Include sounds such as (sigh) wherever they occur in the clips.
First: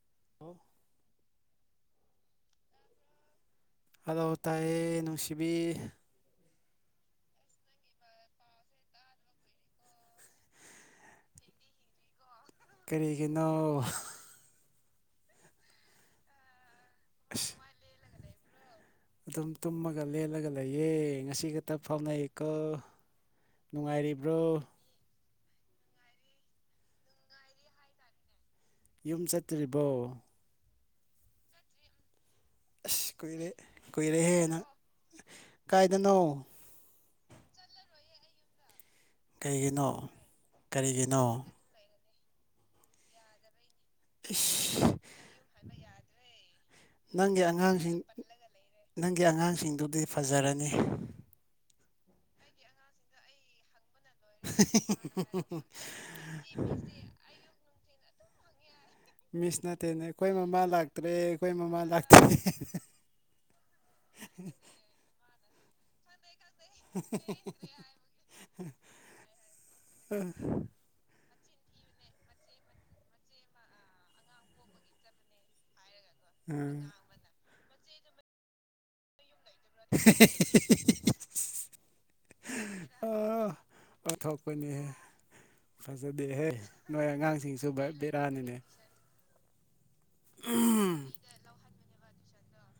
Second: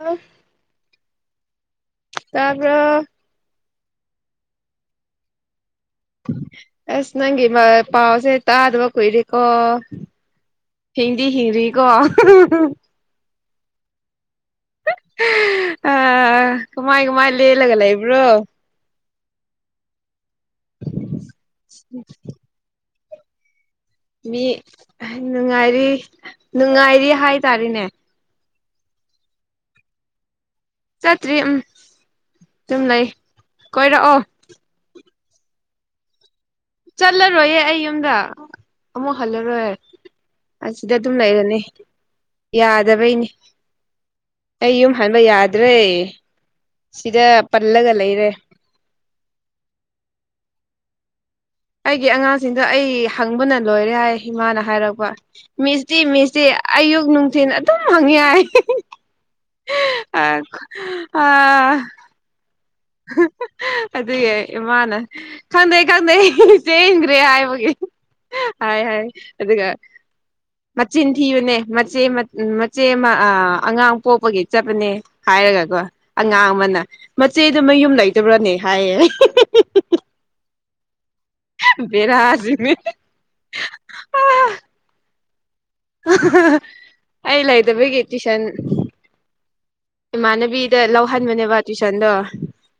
ꯑꯣ ꯍꯜꯂꯣ ꯇꯕ꯭ꯔ ꯍꯂꯣ ꯇꯥꯏꯌꯦ ꯅꯨꯡꯁꯤꯕꯤ ꯑꯁ ꯅꯪꯒꯤ ꯃꯥ ꯄꯥꯎꯁꯦ ꯇꯥꯗꯕ ꯀꯨꯏꯔꯦꯀꯣ ꯍꯤꯡꯗꯤ ꯍꯤꯡꯂꯤꯀꯣ ꯅꯣ ꯑ ꯀꯃꯥꯏ ꯀꯃꯥꯏ ꯑꯁ ꯂꯦꯜꯂꯒ ꯂꯩꯕ꯭ꯔꯣ ꯑꯗꯨꯝ ꯇꯨꯝꯃꯒ ꯂꯦꯜꯂꯒ ꯂꯩꯌꯦ ꯉꯁꯤꯈꯇ ꯐꯥꯎꯅꯩꯌꯦꯀꯣ ꯃꯤ ꯅꯨꯡꯉꯥꯏꯔꯤ ꯅꯨꯡꯉꯥꯏꯔꯤ ꯍꯥꯏꯇꯥꯔꯦꯅꯦ ꯌꯨꯝ ꯆꯠꯇ꯭ꯔꯤꯕꯣ ꯆꯠꯇ꯭ꯔꯤ ꯎꯝ ꯑꯗꯨꯝ ꯂꯩ ꯑꯁ ꯀꯨꯏꯔꯦ ꯀꯣꯏꯔꯛꯑꯣ ꯀꯨꯏꯔꯦꯍꯦ ꯅꯪ ꯀꯥꯏꯗꯅꯣ ꯆꯠꯂꯔꯣꯏꯌꯦ ꯑꯩ ꯌꯨꯝꯗ ꯑꯃꯨꯛ ꯍꯜꯂꯔꯣꯏ ꯀꯩꯒꯤꯅꯣ ꯑꯁꯤꯗ ꯑꯗꯨꯝ ꯀꯔꯤꯒꯤꯅꯣ ꯂꯩꯔꯅꯤ ꯌꯥꯗꯕꯩꯅꯦ ꯑꯩ ꯏꯁ ꯌꯨꯝ ꯍꯟꯕ ꯌꯥꯗ꯭ꯔꯦ ꯁꯤꯗ ꯅꯪꯒꯤ ꯄꯜꯂꯒ ꯑꯉꯥꯡꯁꯤꯡ ꯂꯩꯔꯦ ꯅꯪꯒꯤ ꯑꯉꯥꯡꯁꯤꯡꯗꯨꯗꯤ ꯐꯖꯔꯅꯤ ꯑꯩꯒꯤ ꯑꯉꯥꯡꯁꯤꯡꯗꯣ ꯑꯩ ꯍꯪꯕꯅ ꯂꯣꯏꯔꯦ ꯍꯥꯏ ꯍꯤꯃꯥꯅ ꯍꯥꯏꯔꯛꯄ ꯃꯤꯁꯇꯤ ꯃꯤꯁꯇꯤ ꯑꯌꯨꯛ ꯅꯨꯡꯊꯤꯟ ꯑꯗꯨꯝ ꯍꯪ ꯏ ꯍꯥꯢ ꯍꯦ ꯍꯦ ꯃꯤꯁ ꯅꯠꯇꯦꯅꯦ ꯑꯩꯈꯣꯏ ꯃꯃꯥ ꯂꯥꯛꯇ꯭ꯔꯦ ꯑꯩꯈꯣꯏ ꯃꯃꯥ ꯂꯥꯛꯇ꯭ꯔꯦ ꯍꯦ ꯍꯦ ꯍꯥ ꯍꯥ ꯑꯗꯨꯒꯤ ꯏꯃꯥꯅ ꯈꯪꯗꯦ ꯈꯪꯗꯦ ꯆꯦꯟꯈ꯭ꯔꯦ ꯍꯥꯏꯕꯒꯤ ꯍꯥꯏ ꯍꯥꯏ ꯑꯗꯨꯒ ꯃꯆꯤꯟ ꯊꯤꯕꯅꯦ ꯃꯆꯦ ꯃꯆꯦ ꯑꯃ ꯑꯉꯥꯡ ꯄꯣꯛꯄꯒꯤ ꯆꯠꯄꯅꯦ ꯍꯥꯏꯔꯒꯀꯣ ꯑꯉꯥꯡ ꯎꯝ ꯑꯃꯅ ꯃꯆꯦꯗꯨ ꯃꯌꯨꯝ ꯂꯩꯇꯕ꯭ꯔꯅꯦ ꯍꯥꯏꯌꯦ ꯍꯦ ꯍꯦ ꯍꯦ ꯍꯦ ꯍꯦ ꯍꯦ ꯍꯤ ꯍꯤ ꯕꯦꯔꯥ ꯖꯤꯅꯤ ꯑꯣꯟꯊꯣꯛꯄꯅꯤꯍꯦ ꯐꯖꯗꯦꯍꯦ ꯅꯣꯏ ꯑꯩ ꯑꯉꯥꯡꯁꯤꯡꯁꯨ ꯂꯩꯇꯕꯒꯤ ꯇꯨꯏꯁꯟ ꯕꯦꯔꯥꯅꯤꯅꯦ ꯏꯃꯥꯟꯅꯕꯤꯗ ꯂꯧꯍꯟꯕꯅꯦꯕ ꯇꯨꯏꯁꯟꯗꯣ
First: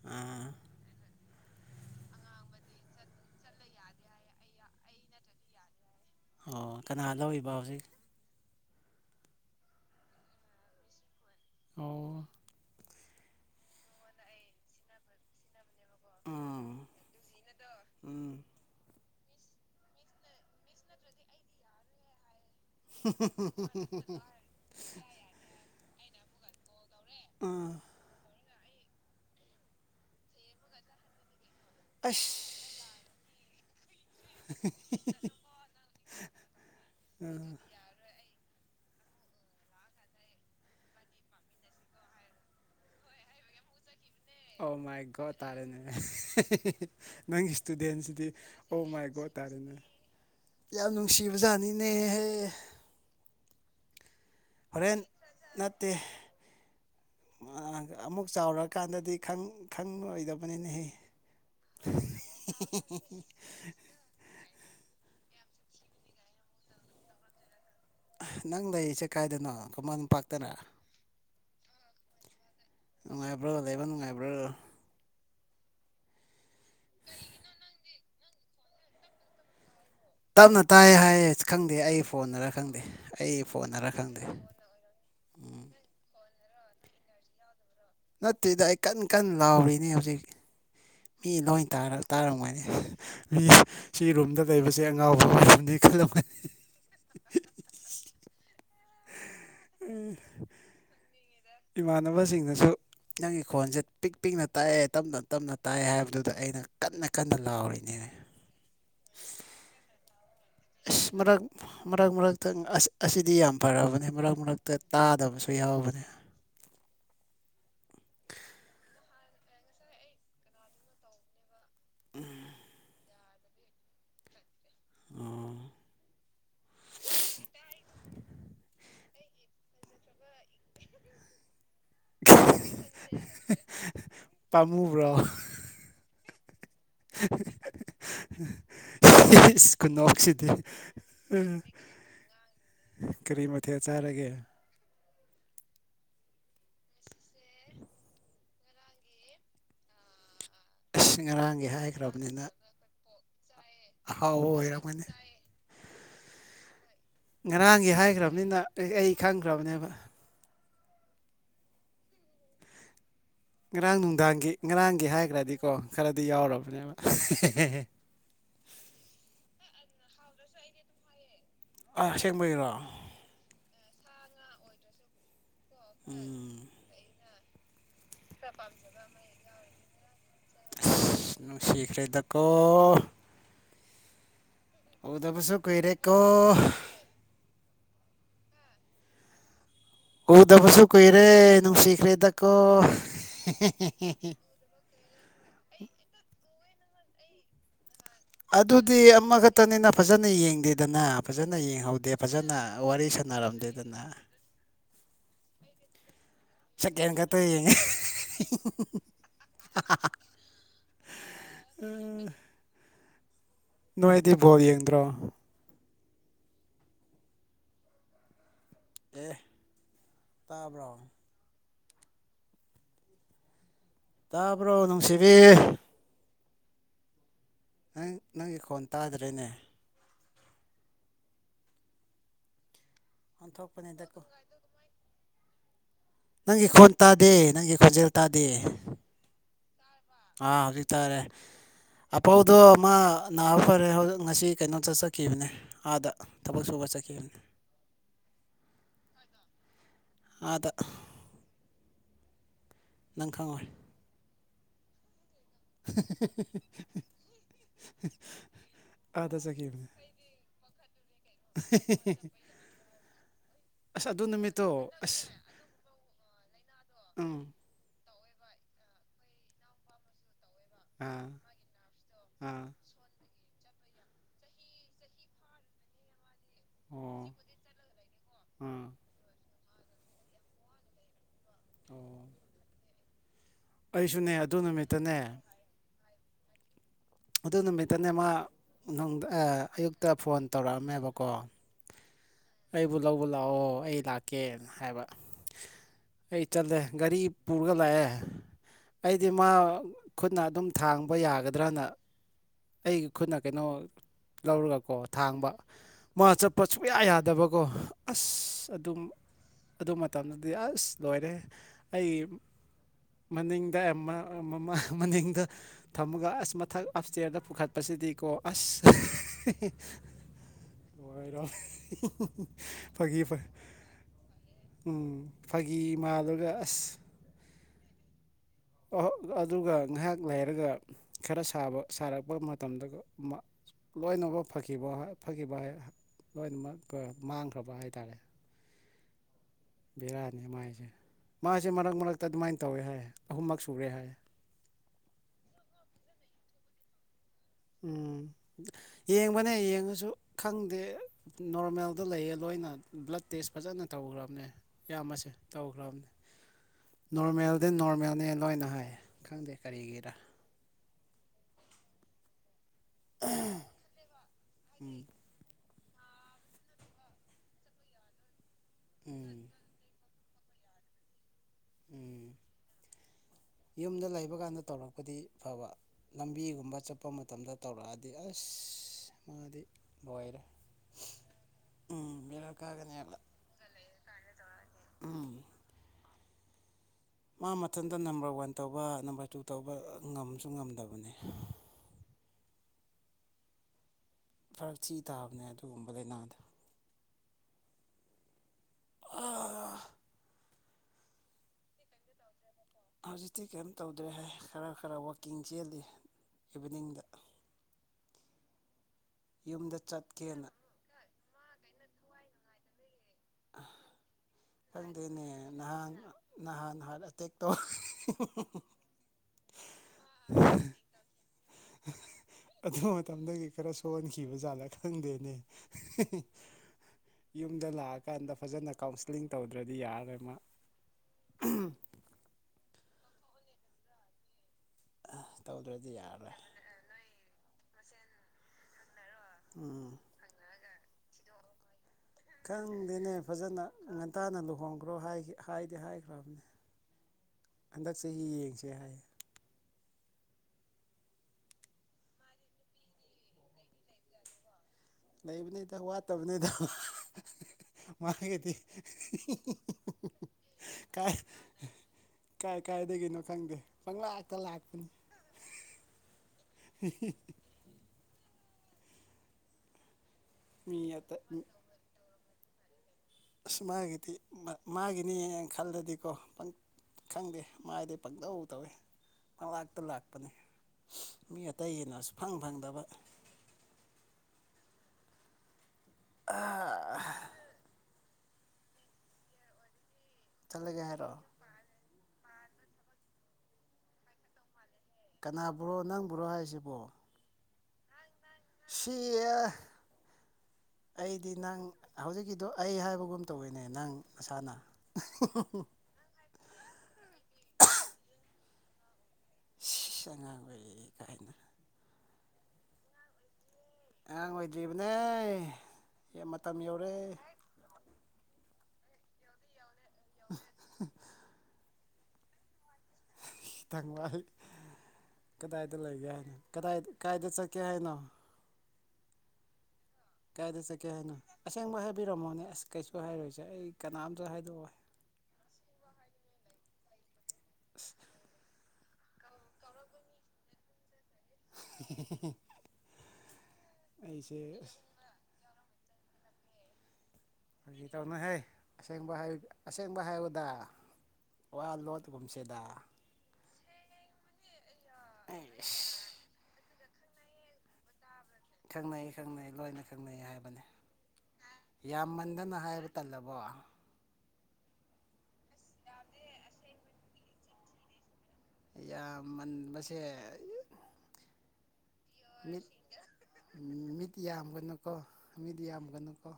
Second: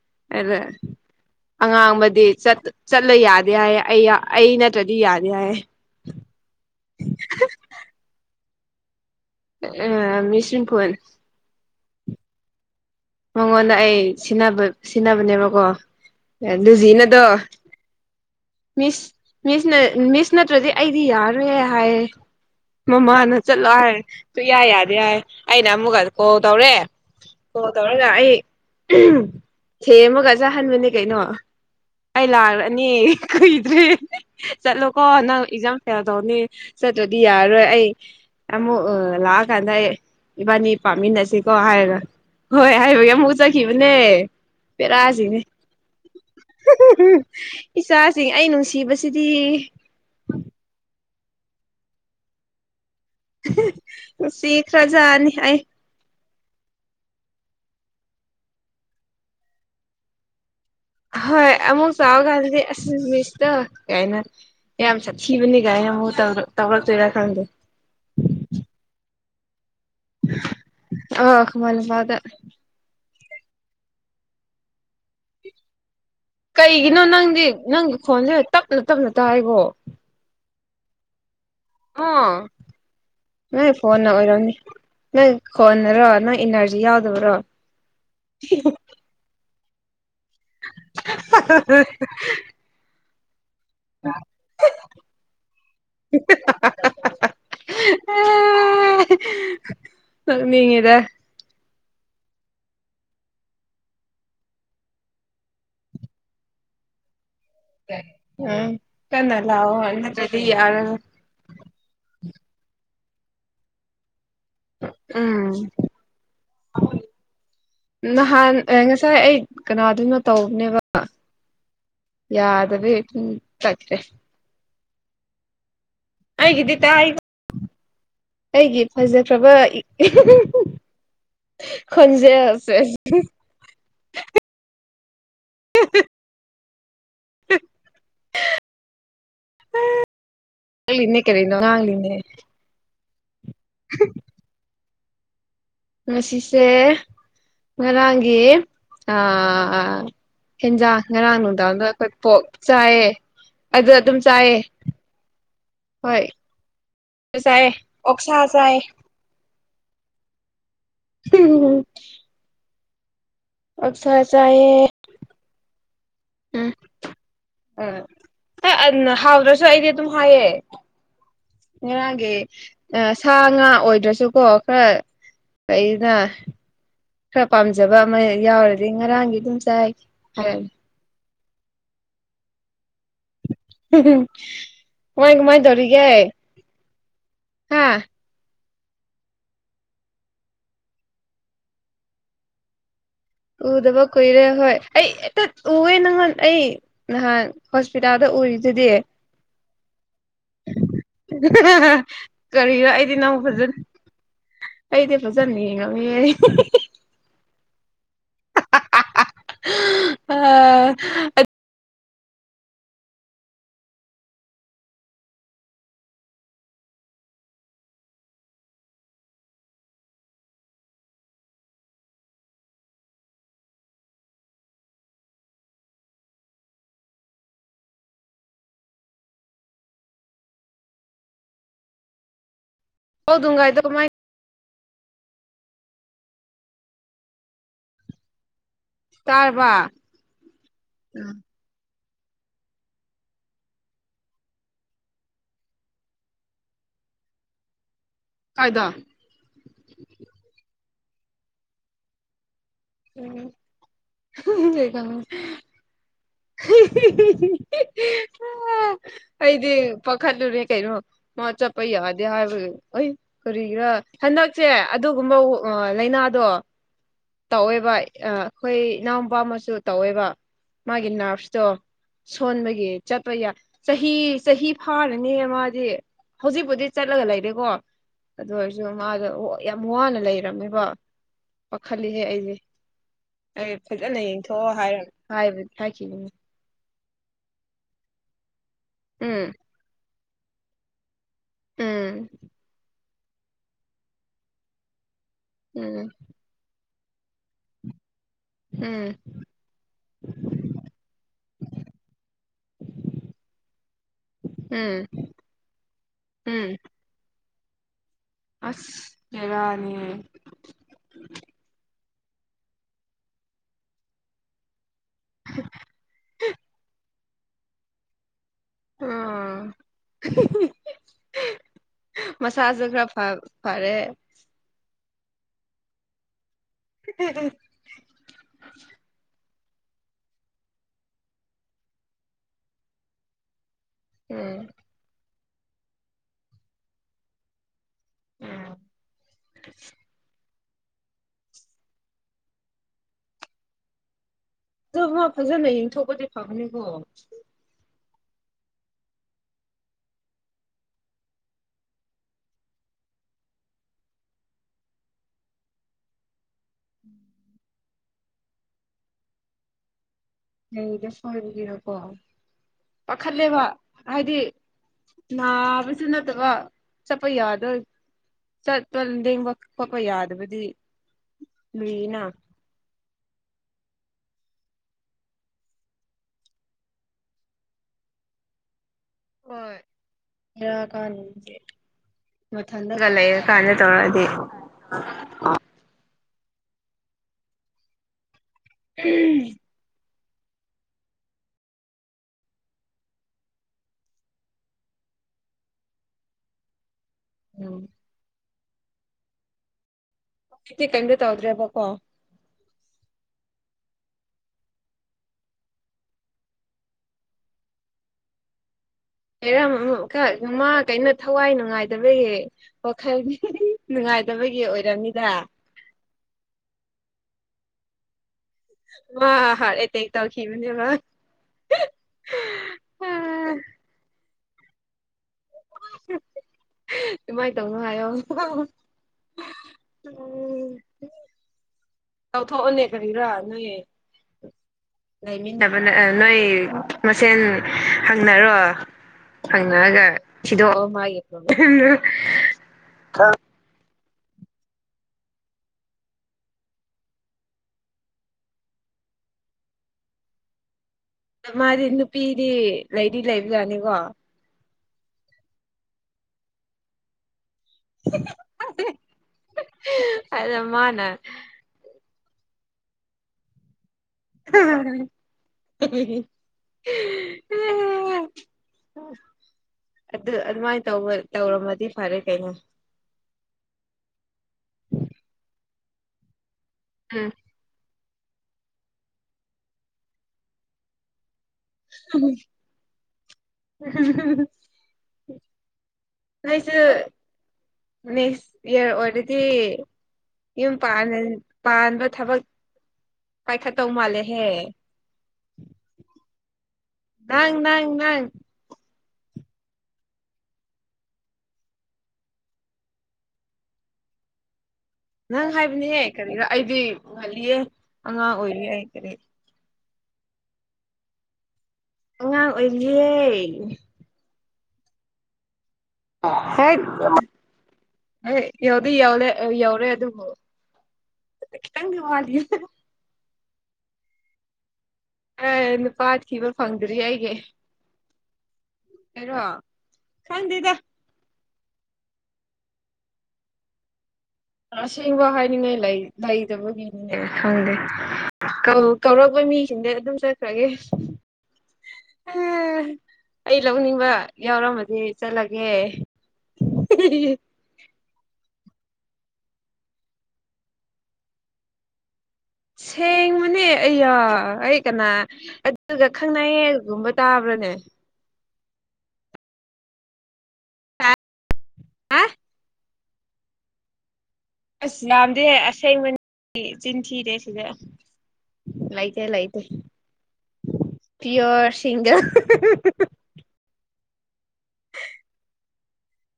ꯑꯥ ꯑꯉꯥꯡ ꯑꯃꯗꯤ ꯆꯠꯂ ꯌꯥꯗꯦ ꯍꯥꯏ ꯑꯩ ꯑꯩ ꯅꯠꯇ꯭ꯔꯗꯤ ꯌꯥꯗꯦ ꯍꯥꯏ ꯑꯣ ꯀꯅꯥ ꯂꯧꯔꯤꯕ ꯍꯧꯖꯤꯛ ꯑꯥ ꯃꯤꯁꯤꯐꯨꯜ ꯑꯣ ꯃꯉꯣꯟꯗ ꯑꯩ ꯁꯤ ꯁꯤꯟꯅꯕꯅꯦꯕꯀꯣ ꯎꯝ ꯑꯦ ꯁꯤꯅꯗꯣ ꯎꯝ ꯃꯤꯁ ꯃꯤꯁ ꯃꯤꯁ ꯅꯠꯇ꯭ꯔꯗꯤ ꯑꯩꯗꯤ ꯌꯥꯔꯣꯏ ꯍꯥꯏꯌꯦ ꯃꯃꯥꯅ ꯆꯠꯂꯣ ꯍꯥꯏꯔ ꯁꯨꯛꯌꯥ ꯌꯥꯗꯦ ꯍꯥꯏ ꯑꯩꯅ ꯑꯃꯨꯛꯀ ꯀꯣꯜ ꯇꯧꯔꯦ ꯀꯣꯜ ꯎꯝ ꯇꯧꯔꯒ ꯑꯩ ꯊꯦꯝꯃꯒ ꯆꯠꯍꯟꯕꯅꯤ ꯀꯩꯅꯣ ꯑꯩ ꯂꯥꯛꯂꯅꯤ ꯑꯁ ꯀꯨꯏꯗ꯭ꯔꯦ ꯍꯤ ꯍꯤ ꯆꯠꯂꯣꯀꯣ ꯅꯪ ꯑꯦꯛꯖꯥꯡ ꯐꯦꯜ ꯇꯧꯅꯤ ꯆꯠꯇ꯭ꯔꯗꯤ ꯌꯥꯔꯔꯣꯏ ꯑꯩ ꯑꯃꯨꯛ ꯑꯥ ꯂꯥꯛꯑꯀꯥꯟꯗ ꯑꯩ ꯏꯕꯥꯅꯤ ꯄꯥꯝꯃꯤꯟꯅꯁꯤꯀꯣ ꯍꯥꯏꯔꯒ ꯍꯣꯏ ꯍꯥꯏꯕꯒꯤ ꯑꯃꯨꯛ ꯆꯠꯈꯤꯕꯅꯦ ꯑꯣ ꯃꯥꯏ ꯒꯣꯠ ꯄꯦꯔꯥꯁꯤꯡꯅꯦ ꯇꯥꯔꯦꯅꯦ ꯍꯦ ꯍꯦ ꯅꯪ ꯏꯁꯇꯨꯗꯦꯟꯠ ꯁꯤꯗꯤ ꯏꯆꯥꯁꯤꯡ ꯑꯩ ꯑꯣ ꯃꯥꯏ ꯅꯨꯡꯁꯤꯕꯁꯤꯗꯤ ꯒꯣꯠ ꯇꯥꯔꯦꯅꯦ ꯌꯥꯝ ꯅꯨꯡꯁꯤ ꯖꯅꯤꯅꯦꯍꯦ ꯍꯦ ꯍꯦ ꯁꯤꯈ꯭ꯔꯖꯥꯅꯤ ꯑꯩ ꯅꯠꯇꯦ ꯑꯃꯨꯛ ꯆꯥꯎꯔꯀꯥꯟꯗꯗꯤ ꯈꯪ ꯈꯪꯉꯣꯏꯗ ꯍꯣꯏ ꯑꯃꯨꯛ ꯆꯥꯎꯀꯥꯟꯗꯗꯤ ꯑꯁꯤ ꯃꯤꯁꯇꯣ ꯀꯥꯏꯅ ꯌꯥꯝ ꯆꯠ ꯁꯤꯕꯅꯦ ꯀꯥꯏꯅ ꯑꯃꯨꯛ ꯇꯧꯔꯛ ꯇꯣꯏꯔ ꯈꯪꯗꯦ ꯅꯪ ꯂꯩ ꯁꯦ ꯀꯥꯏꯗꯅꯣ ꯈꯨꯃꯟ ꯂꯝꯄꯥꯛꯇꯔ ꯗ ꯅꯨꯡꯉꯥꯏꯕ꯭ꯔꯥ ꯂꯩꯕ ꯅꯨꯡꯉꯥꯏꯕ꯭ꯔꯣ ꯀꯩꯒꯤꯅꯣ ꯅꯪꯗꯤ ꯅꯪꯒꯤ ꯈꯣꯟꯁꯦ ꯇꯞꯅ ꯇꯞꯅ ꯇꯥꯏꯕꯣ ꯇꯞꯅ ꯇꯥꯏꯌꯦ ꯍꯥꯏꯌꯦ ꯈꯪꯗꯦ ꯑꯩ ꯑꯥ ꯐꯣꯟꯅꯔ ꯈꯪꯗꯦ ꯑꯩ ꯅꯣꯢ ꯐꯣꯟꯅꯔ ꯐꯣꯟꯅ ꯈꯪꯗꯦ ꯑꯣꯏꯔꯝꯅꯤ ꯅꯣꯢ ꯀꯣꯟꯅꯔꯣ ꯏꯟꯅꯔꯖꯤ ꯌꯥꯎꯗꯕ꯭ꯔꯣ ꯅꯠꯇꯦꯗ ꯑꯩ ꯀꯟ ꯀꯟꯅ ꯂꯥꯎꯔꯤꯅꯦ ꯍꯧꯖꯤꯛ ꯃꯤ ꯂꯣꯏ ꯇꯥ ꯇꯔꯝꯒꯅꯤ ꯃꯤ ꯁꯤ ꯔꯨꯝꯗ ꯂꯩꯕꯁꯦ ꯑꯉꯥꯎꯕ ꯃꯐꯝꯅꯤ ꯈꯜꯂꯝꯒꯅꯤ ꯍꯥ ꯑꯦ ꯍꯦ ꯅꯣꯛꯅꯤꯉꯤꯗ ꯏꯃꯥꯟꯅꯕꯁꯤꯡꯅꯁꯨ ꯅꯪꯒꯤ ꯈꯣꯟꯁꯦ ꯄꯤꯛ ꯄꯤꯛꯅ ꯇꯥꯛꯑꯦ ꯇꯞꯅ ꯇꯞꯅ ꯇꯥꯛꯑ ꯍꯥꯏꯕꯗꯨꯗ ꯑꯩꯅ ꯀꯟꯅ ꯀꯟꯅ ꯂꯥꯎꯔꯤꯅꯦ ꯑꯥ ꯀꯟꯅ ꯂꯥꯎ ꯍꯥꯏꯕꯅꯤ ꯑꯁ ꯃꯔꯛ ꯃꯔꯛ ꯃꯔꯛꯇ ꯑꯁ ꯑꯁꯤꯗꯤ ꯌꯥꯝ ꯐꯔꯕꯅꯤ ꯃꯔꯛ ꯃꯔꯛꯇ ꯇꯥꯗꯕꯁꯨ ꯎꯝ ꯌꯥꯎꯕꯅꯤ ꯅꯍꯥꯟ ꯉꯁꯥꯏ ꯑꯩ ꯀꯅꯥꯗꯨꯅꯣ ꯇꯧꯕꯅꯦꯕ ꯌꯥꯗꯕꯤ ꯗꯨꯝ ꯇꯠꯈ꯭ꯔꯦ ꯑꯣ ꯑꯩꯒꯤꯗꯤ ꯇꯥꯏ ꯑꯩꯒꯤ ꯐꯖꯈ꯭ꯔꯕ (inaudible) ꯈꯣꯟꯖꯦꯜꯁꯦ (inaudible) ꯕ꯭ꯔꯣ (inaudible) (inaudible) ꯈꯨꯅꯣꯛꯁꯤꯗꯤ (inaudible) ꯀꯔꯤꯅꯣ ꯉꯥꯡꯂꯤꯝꯅꯦ ꯀꯔꯤ ꯃꯊꯦꯜ ꯆꯥꯔꯒꯦ ꯉꯁꯤꯁꯦ ꯉꯔꯥꯡꯒꯤ ꯑꯥ ꯑꯥ ꯍꯦꯟꯖꯥꯡ ꯑꯁ ꯉꯔꯥꯡ ꯉꯔꯥꯡꯒꯤ ꯅꯨꯡꯗꯥꯡꯗ ꯈꯣꯏ ꯄꯣꯛ ꯍꯥꯏꯈ꯭ꯔꯕꯅꯤꯅ ꯆꯥꯏꯌꯦ ꯑꯗ ꯑꯗꯨꯝ ꯆꯥꯏꯌꯦ ꯑꯍꯥꯎꯕ ꯑꯣꯏꯔꯝꯒꯅꯤ ꯍꯣꯏ ꯆꯥꯏꯌꯦ ꯉꯔꯥꯡꯒꯤ ꯑꯣꯛꯁꯥ ꯍꯥꯏꯈ꯭ꯔꯕꯅꯤꯅ ꯆꯥꯏꯌꯦ ꯑꯩ ꯈꯪꯗ꯭ꯔꯕꯅꯦꯕ (inaudible) ꯉꯔꯥꯡ ꯑꯣꯛꯁꯥ ꯅꯨꯡꯗꯥꯡꯒꯤ ꯆꯥꯏꯌꯦ ꯉꯔꯥꯡꯒꯤ ꯍꯥꯏꯈ꯭ꯔꯗꯤꯀꯣ ꯈꯔꯗꯤ ꯎꯝ ꯌꯥꯎꯔꯕꯅꯦꯕ ꯁꯨꯝ ꯍꯥꯏꯌꯦ ꯑꯥ ꯉꯥꯔꯥꯡꯒꯤ ꯑꯁꯦꯡꯕꯩꯔꯣ ꯁꯥ ꯉꯥ ꯑꯣꯏꯗ꯭ꯔꯁꯨꯀꯣ ꯈꯔ ꯂꯩꯅ ꯎꯝ ꯈꯔ ꯄꯥꯝ ꯖꯕ ꯑꯃ ꯌꯥꯎꯔꯗꯤ ꯉꯔꯥꯡꯒꯤ ꯄꯨꯡꯆꯥꯏ ꯍꯥꯏꯔꯅꯤ ꯅꯨꯡꯁꯤꯈ꯭ꯔꯦꯗꯀꯣ (inaudible) ꯀꯃꯥꯏ ꯎꯗꯕꯁꯨ ꯀꯃꯥꯏ ꯀꯨꯏꯔꯦ ꯀꯣ ꯍꯥꯥ ꯎꯗꯕꯁꯨ ꯀꯨꯏꯔꯦ ꯅꯨꯡꯁꯤꯈ꯭ꯔꯦꯗꯀꯣ ꯎꯗꯕ ꯀꯨꯏꯔꯦ ꯍꯣꯏ ꯑꯩ ꯎꯋꯦ ꯅꯪ ꯅꯍꯥꯟ ꯍꯣꯁ ꯄꯤꯇꯥꯜꯗ ꯎꯔꯤꯗꯨꯗꯤ ꯐꯖꯟꯅ ꯌꯦꯡꯗꯦꯗꯅ ꯐꯖꯟꯅ ꯌꯦꯡꯍꯧꯗꯦ ꯐꯖꯟꯅ ꯀꯔꯤꯔ ꯋꯥꯔꯤ ꯑꯩꯗꯤ ꯅꯪ ꯐꯖꯅ ꯁꯥꯟꯅꯔꯝꯗꯦꯗꯅ ꯑꯩꯗꯤ ꯐꯖꯅ ꯌꯦꯡꯉꯝꯃꯦ ꯁꯦꯀꯦꯟ ꯈꯛꯇ ꯌꯦꯡꯉꯦ (inaudible) ꯅꯣꯏꯗꯤ ꯚꯣꯜ ꯌꯦꯡꯗ꯭ꯔꯣ ꯑꯦ ꯇꯥꯕ꯭ꯔꯣ ꯇꯥꯕ꯭ꯔꯣ ꯅꯨꯡꯁꯤꯕꯤ ꯅꯪ ꯅꯪꯒꯤ ꯈꯣꯟ ꯇꯥꯗ꯭ꯔꯦꯅꯦ ꯄꯥꯎꯗꯨꯡꯒꯥꯏꯗꯣ ꯀꯃꯥꯏ ꯑꯣꯟꯊꯣꯛꯄꯅꯤꯗꯀꯣ ꯅꯪꯒꯤ ꯈꯣꯟ ꯇꯥꯗꯦ ꯅꯪꯒꯤ ꯈꯣꯟꯖꯦꯜ ꯇꯥꯗꯦ ꯇꯥꯔꯕ ꯑꯥ ꯍꯧꯖꯤꯇꯥꯔꯦ ꯑꯄꯧꯗꯣ ꯃ ꯅꯥꯕ ꯐꯔꯦ ꯍꯧꯖꯤꯛ ꯉꯁꯤ ꯀꯩꯅꯣ ꯆꯠꯆꯈꯤꯕꯅꯦ ꯑꯥꯗ ꯊꯕꯛ ꯁꯨꯕ ꯆꯠꯈꯤ (inaudible) ꯀꯥꯏꯗ ꯑꯥꯗ ꯅꯪ ꯈꯪꯉꯣꯏ (unintelligible) (inaudible) ꯑꯥꯗ (inaudible) ꯑꯩꯗꯤ ꯆꯠꯈꯤꯕꯅꯦ ꯄꯥꯈꯠꯂꯨꯔꯦ ꯀꯩꯅꯣ ꯃ ꯆꯠꯄ ꯌꯥꯗꯦ ꯍꯥꯏꯕꯒꯤ ꯍꯩ ꯀꯔꯤꯒꯤꯔꯥ ꯑꯁ ꯑꯗꯨ ꯍꯟꯗꯛꯁꯦ ꯅꯨꯃꯤꯠꯇꯣ ꯑꯁ ꯑꯗꯨꯒꯨꯝꯕ ꯂꯩꯅ ꯃꯥꯗꯣ ꯎꯝ ꯇꯧꯋꯦꯕ ꯑ ꯑꯩꯈꯣꯏ ꯏꯅꯥꯎꯄ ꯑꯃꯁꯨ ꯇꯧꯋꯦꯕ ꯃꯥꯒꯤ ꯑꯥ ꯅꯔꯞꯁꯇꯣ ꯑꯥ ꯁꯣꯟꯕꯒꯤ ꯆꯠꯄ ꯌꯥ ꯆꯍꯤ ꯆꯍꯤ ꯐꯥꯔꯅꯦ ꯃꯥꯗꯤ ꯍꯧꯖꯤꯛꯄꯨꯗꯤ ꯑꯣ ꯆꯠꯂꯒ ꯂꯩꯔꯦꯀꯣ ꯑꯗꯨ ꯑꯣꯏꯔꯁꯨ ꯑꯥ ꯃꯥꯗꯣ ꯌꯥꯝ ꯋꯥꯅ ꯂꯩꯔꯝꯃꯦꯕ ꯄꯥꯈꯠꯂꯤꯍꯦ ꯑꯣ ꯑꯩꯁꯦ ꯑꯩ ꯐꯖꯅ ꯑꯩꯁꯨꯅꯦ ꯑꯗꯨ ꯌꯦꯡꯊꯣꯛꯑꯣ ꯍꯥꯏꯔ ꯅꯨꯃꯤꯠꯇꯅꯦ ꯍꯥꯏꯕ ꯍꯥꯏꯈꯤꯕꯅꯦ ꯑꯗꯨ ꯅꯨꯃꯤꯠꯇꯅꯦ ꯃꯥ ꯅꯨꯡ ꯎꯝ ꯑꯌꯨꯛꯇ ꯐꯣꯟ ꯇꯧꯔꯛꯑꯝꯃꯦꯕꯀꯣ ꯎꯝ ꯑꯩꯕꯨ ꯂꯧꯕ ꯂꯥꯛꯑꯣ ꯑꯩ ꯂꯥꯛꯀꯦꯅ ꯍꯥꯏꯕ ꯎꯝ ꯑꯩ ꯆꯠꯂꯦ ꯒꯥꯔꯤ ꯄꯨꯔꯒ ꯂꯥꯛꯑꯦ ꯎꯝ ꯑꯩꯗꯤ ꯃꯥ ꯈꯨꯠꯅ ꯑꯗꯨꯝ ꯊꯥꯡꯕ ꯌꯥꯒꯗ꯭ꯔꯅ ꯑꯩꯒꯤ ꯈꯨꯠꯅ ꯀꯩꯅꯣ ꯂꯧꯔꯒꯀꯣ ꯎꯝ ꯊꯥꯡꯕ ꯃꯥ ꯆꯠꯄ ꯎꯝ ꯁꯨꯡꯛꯌꯥ ꯌꯥꯗꯕ ꯑꯁ ꯑꯗꯨꯝ ꯑꯗꯨ ꯃꯇꯝꯗꯗꯤ ꯑꯁ ꯂꯣꯏꯔꯦ ꯑꯩ ꯃꯅꯤꯡꯗ ꯑꯃ ꯑꯃꯃꯥ ꯃꯅꯤꯡꯗ ꯊꯝꯃꯒ ꯑꯁ ꯃꯊꯛ ꯑꯞꯁꯇꯦꯌꯔꯗ ꯄꯨꯈꯠꯄꯁꯤꯗꯤꯀꯣ ꯑꯁ ꯎꯝ ꯃꯁꯥꯁꯨ ꯈꯔ ꯐꯒꯤ ꯐ ꯐꯒꯤ ꯐꯔꯦ ꯎꯝ ꯐꯥꯒꯤ ꯃꯥꯜꯂꯒ ꯑ (unintelligible) ꯑꯣ ꯑꯗꯨꯒ ꯉꯥꯏꯍꯥꯛ ꯂꯩꯔꯒ ꯈꯔ ꯁꯥꯕ ꯁꯥꯔꯛꯄ ꯃꯇꯝꯗ ꯃ ꯂꯣꯏꯅꯃꯛ ꯎꯝ ꯐꯈꯤꯕ ꯐꯈꯤꯕ ꯂꯣꯏꯅꯃꯛ ꯃꯥꯡꯈ꯭ꯔꯕ ꯍꯥꯏꯇꯥꯥꯔꯦ ꯎꯝ ꯕꯦꯔꯥꯅꯤ ꯃꯥꯥꯏꯁꯦ ꯃꯥꯁꯦ ꯃꯔꯛ ꯃꯔꯛꯇ ꯑꯗꯨꯃꯥꯏꯅ ꯇꯧꯋꯦ ꯍꯥꯏꯦ ꯑꯍꯨꯝꯃꯛ ꯁꯨꯔꯦ ꯍꯥꯏ ꯑꯗꯨ ꯃꯥ ꯐꯖꯅ ꯋꯦꯡꯊꯣꯛꯄꯗꯤ ꯐꯕꯅꯀꯣ ꯎꯝ ꯌꯦꯡꯕꯅꯦ ꯌꯦꯡꯉꯁꯨ ꯈꯪꯗꯦ ꯅꯣꯔꯃꯦꯜꯗ ꯂꯩꯌꯦ ꯂꯣꯏꯅ ꯕ꯭ꯂꯠ ꯇꯦꯁ ꯐꯖꯅ ꯇꯧꯒ꯭ꯔꯕꯅꯦ ꯏꯌꯥꯝꯃꯁꯦ ꯇꯧꯒ꯭ꯔꯕꯅꯦ ꯅꯣꯔꯃꯦꯜꯗꯤ ꯅꯣꯔꯃꯦꯜꯅꯦ ꯂꯣꯏꯅ ꯍꯥꯏꯌꯦ ꯈꯪꯗꯦ ꯀꯔꯤꯒꯤꯔ (unintelligible) ꯄꯥꯈꯠꯂꯦꯕ ꯍꯥꯏꯗꯤ ꯎꯝ ꯅꯥꯕ ꯑꯗꯨ ꯅꯠꯇꯕ ꯆꯠꯄ ꯌꯥꯗꯣꯏ ꯆꯠꯄ ꯎꯝ ꯂꯦꯡꯕ ꯈꯣꯠꯄ ꯌꯥ ꯑꯗꯨꯗꯤ ꯃꯤꯅ ꯎꯝ ꯌꯨꯝꯗ ꯂꯩꯕꯀꯥꯟꯗ ꯇꯧꯔꯛꯄꯗꯤ ꯐꯕ ꯂꯝꯕꯤꯒꯨꯝꯕ ꯆꯠꯄ ꯃꯇꯝꯗ ꯇꯧꯔꯛꯑꯗꯤ ꯑꯁ ꯃꯥꯗꯤ ꯍꯣꯏ ꯂꯣꯏꯔꯦ ꯌꯥ (unintelligible) ꯎꯝ ꯕꯦꯔꯥ ꯃꯊꯟꯗꯒ ꯀꯥꯒꯅꯦꯕ ꯂꯩꯔꯀꯥꯟꯗ ꯇꯧꯔꯛꯑꯗꯤ ꯎꯝ ꯃꯥ ꯃꯊꯟꯇ ꯅꯝꯕꯔ ꯋꯥꯟ ꯇꯧꯕ ꯅꯝꯕꯔ ꯇꯨ ꯇꯧꯕ ꯉꯝꯁꯨ ꯉꯝꯗꯕꯅꯤ ꯐꯔꯛ ꯊꯤ ꯇꯥꯕꯅꯦ ꯑꯗꯨꯒꯨꯝꯕ ꯂꯥꯏꯅꯥꯗ ꯎꯝ ꯀꯔꯤꯝꯇ ꯇꯧꯗ꯭ꯔꯕꯀꯣ ꯍꯧꯖꯤꯛꯇꯤ ꯀꯔꯤꯝ ꯇꯧꯗ꯭ꯔꯦꯍꯦ ꯈꯔ ꯈꯔ ꯋꯥꯛꯀꯤꯡ ꯆꯦꯜꯂꯤ ꯏꯚꯅꯤꯡꯅꯤꯡꯗ (unintelligible) ꯈꯔ ꯆꯠꯀꯦꯅ ꯃꯥ ꯀꯩꯅ ꯊꯋꯥꯏ ꯅꯨꯡꯉꯥꯏꯇꯕꯒꯤ ꯋꯥꯈꯜ ꯅꯨꯡꯉꯥꯏꯇꯕꯒꯤ ꯑꯣꯏꯔꯝꯅꯤꯗ ꯈꯪꯗꯦꯅꯦ ꯅꯍꯥꯟ ꯅꯍꯥꯟ ꯍꯥꯔꯠ ꯑꯦꯇꯦꯛ ꯇꯧ ꯍꯤ ꯍꯤ ꯍꯤ ꯋꯥ ꯍꯥꯔꯇꯪ ꯑꯦꯇꯦꯛ ꯇꯧꯈꯤꯕꯅꯦꯕ ꯑꯗꯨ ꯃꯇꯝꯗꯒꯤ ꯈꯔ ꯁꯣꯟꯈꯤꯕ ꯖꯥꯠꯂꯥ ꯈꯪꯗꯦꯅꯦ ꯍꯤ ꯍꯤ ꯍꯤ ꯑꯗꯨꯃꯥꯏꯅ ꯌꯨꯝꯗ ꯇꯧꯅꯨ ꯍꯥꯏꯌꯣ ꯂꯥꯛꯑꯀꯥꯟꯗ ꯐꯖꯅ ꯀꯥꯎꯟꯁꯤꯂꯤꯡ ꯇꯧꯗ꯭ꯔꯗꯤ ꯌꯥꯔꯔꯣꯏ ꯃꯥ ꯊꯣꯛꯎꯅꯦ ꯀꯔꯤꯔꯥ ꯅꯣꯏ ꯂꯩꯃꯤꯟꯅꯕꯅ ꯇꯧꯗ꯭ꯔꯗꯤ ꯌꯥꯔꯔꯣꯏ ꯅꯣꯏ ꯃꯁꯦꯟ ꯍꯪꯅꯔꯣ ꯎꯝ ꯍꯪꯉꯒ ꯊꯤꯗꯣꯛꯑꯣ ꯃꯥꯒꯤ ꯂꯩꯐꯝ ꯈꯪꯗꯦꯅꯦ ꯐꯖꯅ ꯉꯟꯇꯥꯅ ꯂꯨꯍꯣꯡꯈ꯭ꯔꯣ ꯍꯥꯏꯗꯤ ꯍꯥꯏꯈ꯭ꯔꯕꯅꯦ ꯍꯟꯗꯛ ꯆꯍꯤ ꯌꯦꯡꯁꯦ ꯍꯥꯏꯌꯦ ꯃꯥꯗꯤ ꯅꯨꯄꯤꯗꯤ ꯂꯩꯗꯤ ꯂꯩꯕꯖꯅꯤꯀꯣ ꯂꯩꯕꯅꯤꯗ ꯋꯥꯠꯇꯕꯅꯤꯗ ꯍꯥ ꯍꯥ ꯃꯥꯒꯤꯗꯤ ꯍꯤ ꯍꯤ ꯍꯤ ꯑꯗ ꯃꯥꯅ ꯀꯥꯏ ꯀꯥꯏ ꯀꯥꯏꯗꯒꯤꯅꯣ ꯈꯪꯗꯦ ꯄꯪꯂꯥꯛꯇ ꯍꯤ ꯍꯤ ꯂꯥꯛꯄꯅꯤ ꯍꯤ ꯍꯤ ꯍꯤ ꯑꯗꯨ ꯑꯗꯨꯃꯥꯏꯅ ꯃꯤ ꯇꯧ ꯑꯇ ꯇꯧꯔꯝꯃꯗꯤ ꯐꯔꯦ ꯀꯩꯅꯣ ꯑꯁ ꯃꯥꯒꯤꯗꯤ ꯃꯥꯒꯤꯅꯦ ꯈꯜꯂꯗꯤꯀꯣ ꯄꯪ ꯎꯝ ꯈꯪꯗꯦ ꯃꯥꯗꯤ ꯄꯪꯗꯧ ꯇꯧꯋꯦ ꯄꯪꯂꯥꯛꯇ ꯂꯥꯛꯄꯅꯤ ꯃꯤ ꯑꯇꯩꯒꯤꯅ ꯁꯨꯐꯪ ꯐꯪꯗꯕ ꯅꯣꯏꯁꯨ ꯅꯦꯛꯁ ꯏꯌꯥꯔ ꯑꯣꯏꯔꯗꯤ ꯌꯨꯝ ꯆꯠꯂꯒꯦ ꯄꯥꯟ ꯍꯥꯏꯔꯣ ꯄꯥꯟꯕ ꯊꯕꯛ ꯄꯥꯏꯈꯠꯇꯧ ꯃꯥꯜꯂꯦꯍꯦ ꯀꯅꯥꯕꯨ ꯅꯪꯕꯨꯔꯣ ꯍꯥꯏꯁꯤꯕꯨ ꯅꯪ ꯅꯪ ꯅꯪ ꯀꯤꯌꯦ ꯑꯩꯗꯤ ꯅꯪ ꯍꯧꯖꯤꯛꯀꯤꯗꯣ ꯑꯩ ꯍꯥꯏꯕꯒꯨꯝ ꯇꯧꯋꯤꯅꯦ ꯅꯪ ꯅꯁꯥꯅ ꯅꯪ ꯍꯥꯏꯕꯅꯦꯍꯦ ꯀꯔꯤꯔ ꯑꯩꯗꯤ ꯉꯜꯂꯤꯌꯦ ꯑꯉꯥꯡ ꯑꯣꯏꯔꯤꯌꯦ ꯑꯩ ꯀꯔꯤ ꯏꯁ ꯑꯉꯥꯡ ꯑꯣꯏꯔꯤꯌꯦ ꯀꯥꯏꯅ ꯑꯉꯥꯡ ꯑꯣꯏꯔꯤꯌꯦ ꯑꯉꯥꯡ ꯑꯣꯏꯗ꯭ꯔꯤꯕꯅꯦ ꯃꯇꯝ ꯌꯧꯔꯦ ꯍꯦ ꯌꯧꯗꯤ ꯌꯧꯔꯦ ꯌꯧꯔꯦ ꯑꯗꯨꯕꯨ ꯈꯤꯇꯪꯗꯤ ꯋꯥꯠꯂꯤ ꯍꯥ ꯍꯥ ꯈꯤꯇꯪ ꯋꯥꯠꯂꯤ ꯀꯗꯥꯏꯗ ꯅꯨꯄꯥ ꯂꯩꯒꯦ ꯍꯥꯏꯅꯣ ꯊꯤꯕ ꯀꯗꯥꯏꯗ ꯐꯪꯗ꯭ꯔꯤ ꯀꯥꯏꯗ ꯆꯠꯀꯦ ꯍꯥꯏꯅꯣ ꯑꯩꯔꯣ ꯀꯥꯏꯗ ꯆꯠꯀꯦ ꯍꯥꯏꯅꯣ ꯑꯁꯦꯡꯕ ꯍꯥꯏꯕꯤꯔꯝꯃꯣꯅꯦ ꯑꯁ ꯀꯩꯁꯨ ꯍꯥꯏꯔꯨꯁꯦ ꯑꯩ ꯀꯅꯥꯝ ꯑꯁꯦꯡꯕ ꯍꯥꯏꯅꯤꯡꯉꯥꯏ ꯂꯩ ꯂꯩꯇꯕꯒꯤꯅꯤꯅꯦ ꯈꯪꯗꯦ ꯀꯧ ꯀꯧꯔꯛꯄ ꯃꯤꯁꯤꯡꯗ ꯑꯗꯨꯝ ꯆꯠꯈ꯭ꯔꯒꯦ ꯑꯦ ꯂꯧꯅꯤꯡꯕ ꯑꯩꯁꯦ ꯑꯁ ꯌꯥꯎꯔꯝꯃꯗꯤ ꯆꯠꯂꯒꯦ ꯎꯝ ꯍꯨꯡ ꯍꯨꯡ ꯍꯨꯡ ꯐꯥꯒꯤ ꯇꯧꯅꯨꯍꯦ ꯑꯁꯦꯡꯕ ꯍꯥꯏ ꯑꯁꯦꯡꯕ ꯍꯥꯏꯔꯣꯗ ꯋꯥ ꯂꯣꯠ ꯁꯦꯡꯕꯅꯦ ꯑꯩꯌ ꯑꯩ ꯀꯅꯥ ꯑꯩꯁ ꯑꯗꯨꯒ ꯈꯪꯅꯩꯌꯦ ꯨꯒꯨꯝꯕ ꯇꯥꯕ꯭ꯔꯅꯦ ꯈꯪꯅꯩ ꯈꯪꯅꯩ ꯂꯣꯏꯅ ꯈꯪꯅꯩ ꯍꯥꯏꯕꯅꯦ ꯑ ꯌꯥꯝꯃꯟꯗꯅ ꯍꯥꯏꯕ ꯇꯜꯂꯕꯣ ꯑꯁ ꯌꯥꯝꯗꯦ ꯑꯁꯦꯡꯕꯅꯤ ꯆꯤꯟꯊꯤꯗꯦ ꯁꯤꯗ ꯂꯩꯇꯦ ꯂꯩꯇꯦ ꯌꯥꯝꯃꯟꯕꯁꯦ ꯏ ꯄꯤꯌꯣꯔ ꯁꯤꯡꯒꯜ ꯍꯥ ꯍꯥ ꯍꯥ ꯃꯤꯠ ꯌꯥꯝꯒꯅꯨꯀꯣ ꯃꯤꯗꯤ ꯌꯥꯝꯒꯅꯨꯀꯣ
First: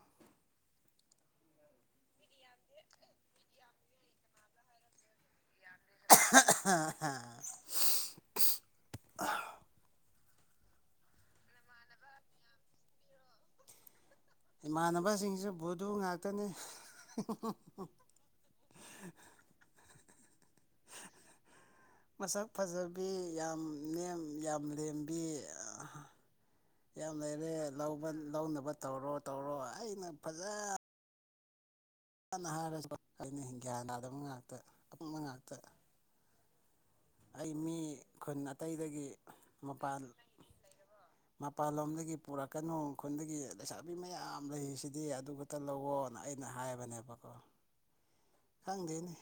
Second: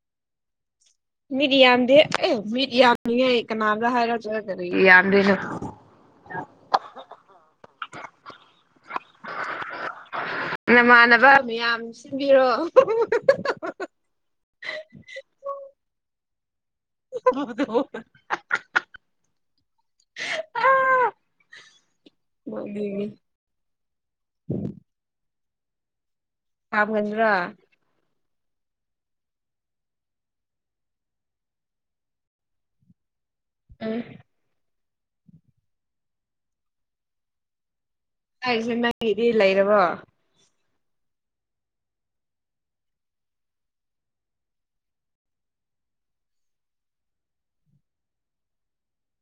ꯃꯤꯗꯤ ꯌꯥꯝꯗꯦ ꯑꯦ ꯃꯤꯗꯤ ꯌꯥꯝꯃꯤꯌꯦ ꯀꯅꯥꯗ ꯍꯥꯏꯔ ꯀꯔꯤ ꯌꯥꯝꯗ꯭ꯔꯤꯅꯣ ꯑꯍꯥ ꯑꯍꯥ ꯍꯥ ꯍꯥ ꯅꯃꯥꯟꯅꯕ ꯃꯌꯥꯝ ꯁꯤꯟꯕꯤꯔꯣ ꯍꯨ ꯍꯨ ꯍꯨ ꯏꯃꯥꯟꯅꯕꯖꯤꯡꯖꯨ ꯚꯨꯗꯨ ꯉꯥꯛꯇꯅꯦ ꯍꯥ ꯍꯥ ꯍꯥ ꯍꯥ ꯑꯥ ꯃꯁꯛ ꯐꯖꯕꯤ ꯌꯥꯝ ꯅꯦꯝ ꯌꯥꯝ ꯂꯦꯝꯕꯤ ꯌꯥꯝ ꯄꯥꯝꯒꯟꯗ꯭ꯔꯥ ꯂꯩꯔꯦ ꯂꯧꯕ ꯂꯧꯅꯕ ꯇꯧꯔꯣ ꯇꯧꯔꯣ ꯑꯩꯅ ꯐꯖ ꯅ ꯍꯥꯏꯔꯁꯨ ꯑꯩꯅ ꯒ꯭ꯌꯥꯟ ꯎꯝ ꯇꯥꯗꯕ ꯉꯥꯛꯇ ꯑꯄꯪꯕ ꯉꯥꯛꯇ ꯑꯩ ꯃꯤ ꯈꯨꯟ ꯍꯥꯏꯔꯤꯁꯦ ꯑꯇꯩꯗꯒꯤ ꯅꯪꯒꯤꯗꯤ ꯂꯩꯔꯕꯣ ꯃꯄꯥꯟ (inaudible) ꯃꯄꯥꯟꯂꯣꯝꯗꯒꯤ ꯄꯨꯔꯛꯀꯅꯨ ꯈꯨꯟꯗꯒꯤ ꯂꯩꯁꯥꯕꯤ ꯃꯌꯥꯝ ꯂꯩꯔꯤꯁꯤꯗꯤ ꯑꯗꯨ ꯈꯛꯇ ꯂꯧꯋꯣꯅ ꯑꯩ ꯅ ꯍꯥꯏꯕꯅꯦꯕꯀꯣ ꯈꯪꯗꯦꯅꯦ